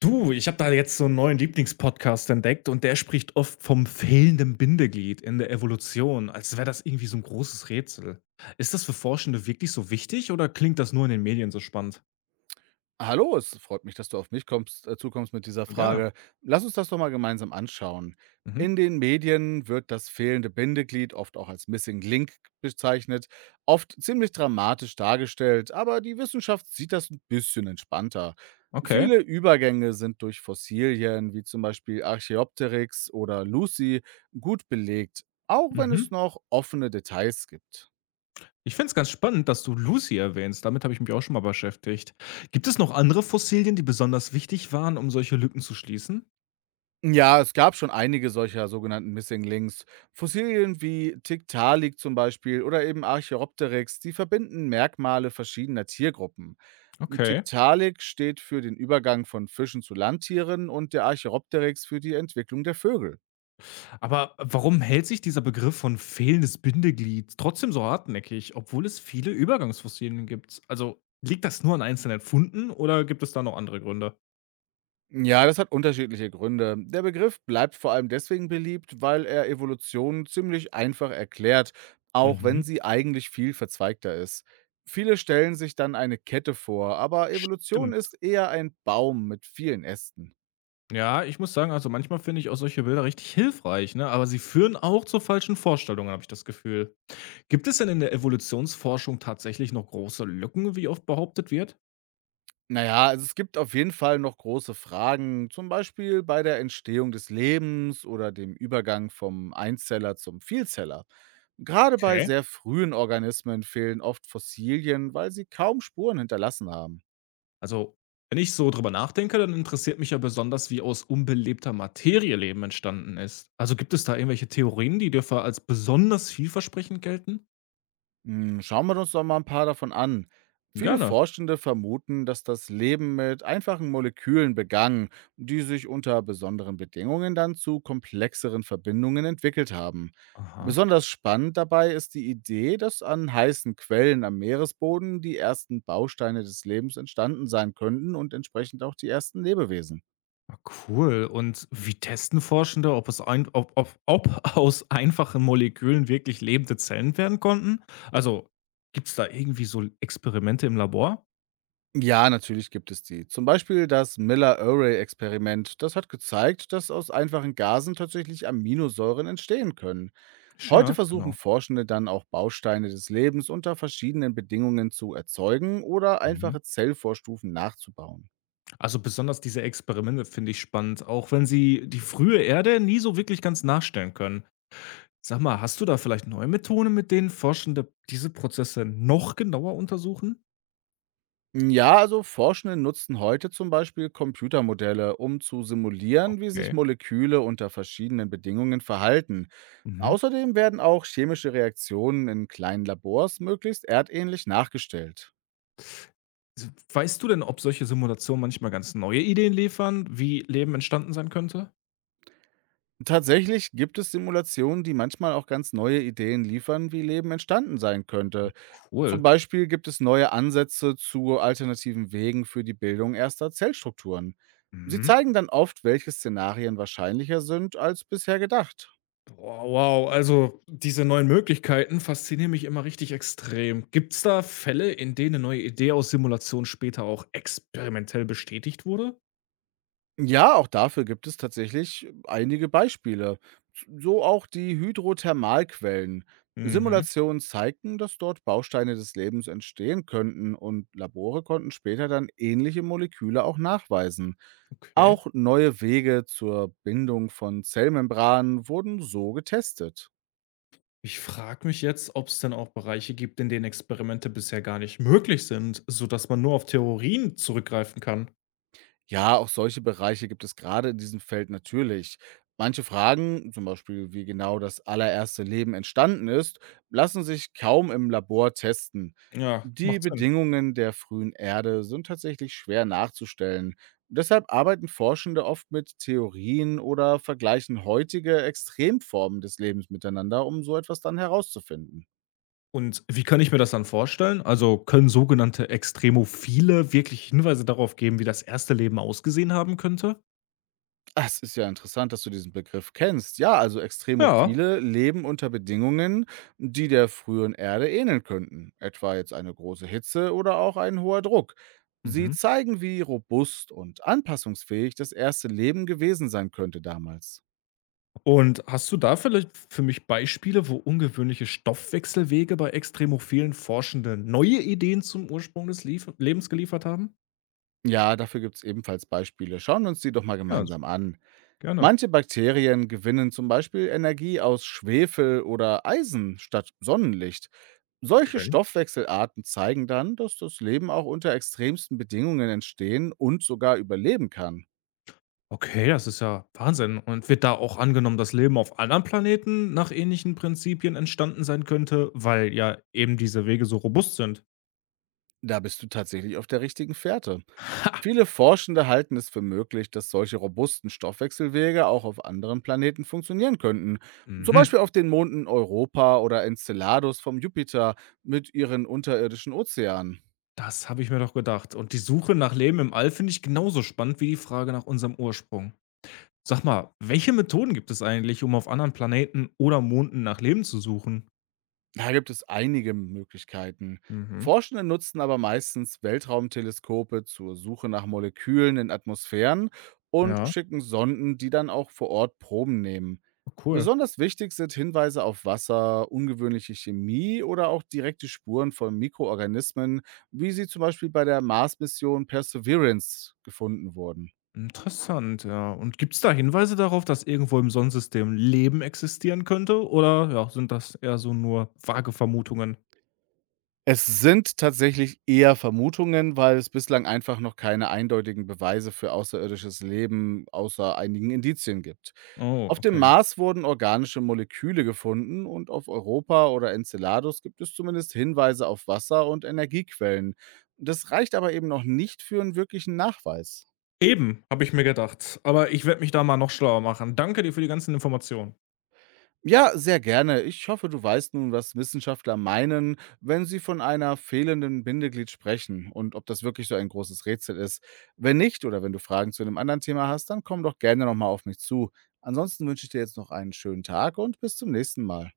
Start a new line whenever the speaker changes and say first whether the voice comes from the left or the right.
left: Du, ich habe da jetzt so einen neuen Lieblingspodcast entdeckt und der spricht oft vom fehlenden Bindeglied in der Evolution, als wäre das irgendwie so ein großes Rätsel. Ist das für Forschende wirklich so wichtig oder klingt das nur in den Medien so spannend?
right: Hallo, es freut mich, dass du auf mich kommst, zukommst mit dieser
left: Gerne.
right: Frage. Lass uns das doch mal gemeinsam anschauen.
left: Mhm.
right: In den Medien wird das fehlende Bindeglied oft auch als Missing Link bezeichnet, oft ziemlich dramatisch dargestellt, aber die Wissenschaft sieht das ein bisschen entspannter.
left: Okay.
right: Viele Übergänge sind durch Fossilien wie zum Beispiel Archaeopteryx oder Lucy gut belegt, auch wenn es
left: Mhm.
right: noch offene Details gibt.
left: Ich finde es ganz spannend, dass du Lucy erwähnst. Damit habe ich mich auch schon mal beschäftigt. Gibt es noch andere Fossilien, die besonders wichtig waren, um solche Lücken zu schließen?
right: Ja, es gab schon einige solcher sogenannten Missing Links. Fossilien wie Tiktaalik zum Beispiel oder eben Archaeopteryx, die verbinden Merkmale verschiedener Tiergruppen.
left: Okay.
right: Tiktaalik steht für den Übergang von Fischen zu Landtieren und der Archaeopteryx für die Entwicklung der Vögel.
left: Aber warum hält sich dieser Begriff von fehlendes Bindeglied trotzdem so hartnäckig, obwohl es viele Übergangsfossilien gibt? Also liegt das nur an einzelnen Funden oder gibt es da noch andere Gründe?
right: Ja, das hat unterschiedliche Gründe. Der Begriff bleibt vor allem deswegen beliebt, weil er Evolution ziemlich einfach erklärt, auch wenn
left: Mhm.
right: sie eigentlich viel verzweigter ist. Viele stellen sich dann eine Kette vor, aber Evolution
left: Stimmt.
right: ist eher ein Baum mit vielen Ästen.
left: Ja, ich muss sagen, also manchmal finde ich auch solche Bilder richtig hilfreich, ne? Aber sie führen auch zu falschen Vorstellungen, habe ich das Gefühl. Gibt es denn in der Evolutionsforschung tatsächlich noch große Lücken, wie oft behauptet wird?
right: Naja, also es gibt auf jeden Fall noch große Fragen, zum Beispiel bei der Entstehung des Lebens oder dem Übergang vom Einzeller zum Vielzeller. Gerade bei
left: Okay.
right: sehr frühen Organismen fehlen oft Fossilien, weil sie kaum Spuren hinterlassen haben.
left: Also, wenn ich so drüber nachdenke, dann interessiert mich ja besonders, wie aus unbelebter Materie Leben entstanden ist. Also gibt es da irgendwelche Theorien, die dafür als besonders vielversprechend gelten?
right: Hm, schauen wir uns doch mal ein paar davon an. Viele
left: Gerne.
right: Forschende vermuten, dass das Leben mit einfachen Molekülen begann, die sich unter besonderen Bedingungen dann zu komplexeren Verbindungen entwickelt haben.
left: Aha.
right: Besonders spannend dabei ist die Idee, dass an heißen Quellen am Meeresboden die ersten Bausteine des Lebens entstanden sein könnten und entsprechend auch die ersten Lebewesen.
left: Ah, cool. Und wie testen Forschende, ob, es ein, ob, ob, ob aus einfachen Molekülen wirklich lebende Zellen werden konnten? Also gibt es da irgendwie so Experimente im Labor?
right: Ja, natürlich gibt es die. Zum Beispiel das Miller-Urey-Experiment. Das hat gezeigt, dass aus einfachen Gasen tatsächlich Aminosäuren entstehen können. Heute
left: Ja,
right: versuchen
left: genau.
right: Forschende dann auch Bausteine des Lebens unter verschiedenen Bedingungen zu erzeugen oder
left: Mhm.
right: einfache Zellvorstufen nachzubauen.
left: Also besonders diese Experimente finde ich spannend, auch wenn sie die frühe Erde nie so wirklich ganz nachstellen können. Sag mal, hast du da vielleicht neue Methoden, mit denen Forschende diese Prozesse noch genauer untersuchen?
right: Hm, ja, also Forschende nutzen heute zum Beispiel Computermodelle, um zu simulieren, wie sich
left: Okay.
right: Moleküle unter verschiedenen Bedingungen verhalten.
left: Mhm.
right: Außerdem werden auch chemische Reaktionen in kleinen Labors möglichst erdähnlich nachgestellt.
left: Weißt du denn, ob solche Simulationen manchmal ganz neue Ideen liefern, wie Leben entstanden sein könnte?
right: Tatsächlich gibt es Simulationen, die manchmal auch ganz neue Ideen liefern, wie Leben entstanden sein könnte. Zum
left: Cool.
right: Beispiel gibt es neue Ansätze zu alternativen Wegen für die Bildung erster Zellstrukturen. Sie
left: Mhm.
right: zeigen dann oft, welche Szenarien wahrscheinlicher sind als bisher gedacht.
left: Boah, wow, also diese neuen Möglichkeiten faszinieren mich immer richtig extrem. Gibt es da Fälle, in denen eine neue Idee aus Simulation später auch experimentell bestätigt wurde?
right: Ja, auch dafür gibt es tatsächlich einige Beispiele. So auch die Hydrothermalquellen.
left: Mhm,
right: Simulationen zeigten, dass dort Bausteine des Lebens entstehen könnten und Labore konnten später dann ähnliche Moleküle auch nachweisen.
left: okay.
right: Auch neue Wege zur Bindung von Zellmembranen wurden so getestet.
left: Ich frage mich jetzt, ob es denn auch Bereiche gibt, in denen Experimente bisher gar nicht möglich sind, sodass man nur auf Theorien zurückgreifen kann.
right: Ja, auch solche Bereiche gibt es gerade in diesem Feld natürlich. Manche Fragen, zum Beispiel wie genau das allererste Leben entstanden ist, lassen sich kaum im Labor testen.
left: Ja,
right: Die
left: macht Sinn.
right: Bedingungen der frühen Erde sind tatsächlich schwer nachzustellen. Deshalb arbeiten Forschende oft mit Theorien oder vergleichen heutige Extremformen des Lebens miteinander, um so etwas dann herauszufinden.
left: Und wie kann ich mir das dann vorstellen? Also, können sogenannte Extremophile wirklich Hinweise darauf geben, wie das erste Leben ausgesehen haben könnte?
right: Das ist ja interessant, dass du diesen Begriff kennst. Ja, also
left: Ja.
right: Extremophile leben unter Bedingungen, die der frühen Erde ähneln könnten, etwa jetzt eine große Hitze oder auch ein hoher Druck. Sie
left: Mhm.
right: zeigen, wie robust und anpassungsfähig das erste Leben gewesen sein könnte damals.
left: Und hast du da vielleicht für mich Beispiele, wo ungewöhnliche Stoffwechselwege bei extremophilen Forschenden neue Ideen zum Ursprung des Lief Lebens geliefert haben?
right: Ja, dafür gibt es ebenfalls Beispiele. Schauen wir uns die doch mal
left: Ja,
right: gemeinsam an.
left: gerne.
right: Manche Bakterien gewinnen zum Beispiel Energie aus Schwefel oder Eisen statt Sonnenlicht. Solche
left: Okay.
right: Stoffwechselarten zeigen dann, dass das Leben auch unter extremsten Bedingungen entstehen und sogar überleben kann.
left: Okay, das ist ja Wahnsinn. Und wird da auch angenommen, dass Leben auf anderen Planeten nach ähnlichen Prinzipien entstanden sein könnte, weil ja eben diese Wege so robust sind?
right: Da bist du tatsächlich auf der richtigen Fährte. Viele Forschende halten es für möglich, dass solche robusten Stoffwechselwege auch auf anderen Planeten funktionieren könnten. Zum
left: Mhm.
right: Beispiel auf den Monden Europa oder Enceladus vom Jupiter mit ihren unterirdischen Ozeanen.
left: Das habe ich mir doch gedacht. Und die Suche nach Leben im All finde ich genauso spannend wie die Frage nach unserem Ursprung. Sag mal, welche Methoden gibt es eigentlich, um auf anderen Planeten oder Monden nach Leben zu suchen?
right: Da gibt es einige Möglichkeiten.
left: Mhm.
right: Forschende nutzen aber meistens Weltraumteleskope zur Suche nach Molekülen in Atmosphären und
left: Ja,
right: schicken Sonden, die dann auch vor Ort Proben nehmen.
left: cool.
right: Besonders wichtig sind Hinweise auf Wasser, ungewöhnliche Chemie oder auch direkte Spuren von Mikroorganismen, wie sie zum Beispiel bei der Mars-Mission Perseverance gefunden wurden.
left: Interessant, ja. Und gibt es da Hinweise darauf, dass irgendwo im Sonnensystem Leben existieren könnte oder, ja, sind das eher so nur vage Vermutungen?
right: Es sind tatsächlich eher Vermutungen, weil es bislang einfach noch keine eindeutigen Beweise für außerirdisches Leben außer einigen Indizien gibt.
left: Oh,
right: Auf dem
left: okay.
right: Mars wurden organische Moleküle gefunden und auf Europa oder Enceladus gibt es zumindest Hinweise auf Wasser und Energiequellen. Das reicht aber eben noch nicht für einen wirklichen Nachweis.
left: Eben, habe ich mir gedacht. Aber ich werde mich da mal noch schlauer machen. Danke dir für die ganzen Informationen.
right: Ja, sehr gerne. Ich hoffe, du weißt nun, was Wissenschaftler meinen, wenn sie von einer fehlenden Bindeglied sprechen und ob das wirklich so ein großes Rätsel ist. Wenn nicht oder wenn du Fragen zu einem anderen Thema hast, dann komm doch gerne nochmal auf mich zu. Ansonsten wünsche ich dir jetzt noch einen schönen Tag und bis zum nächsten Mal.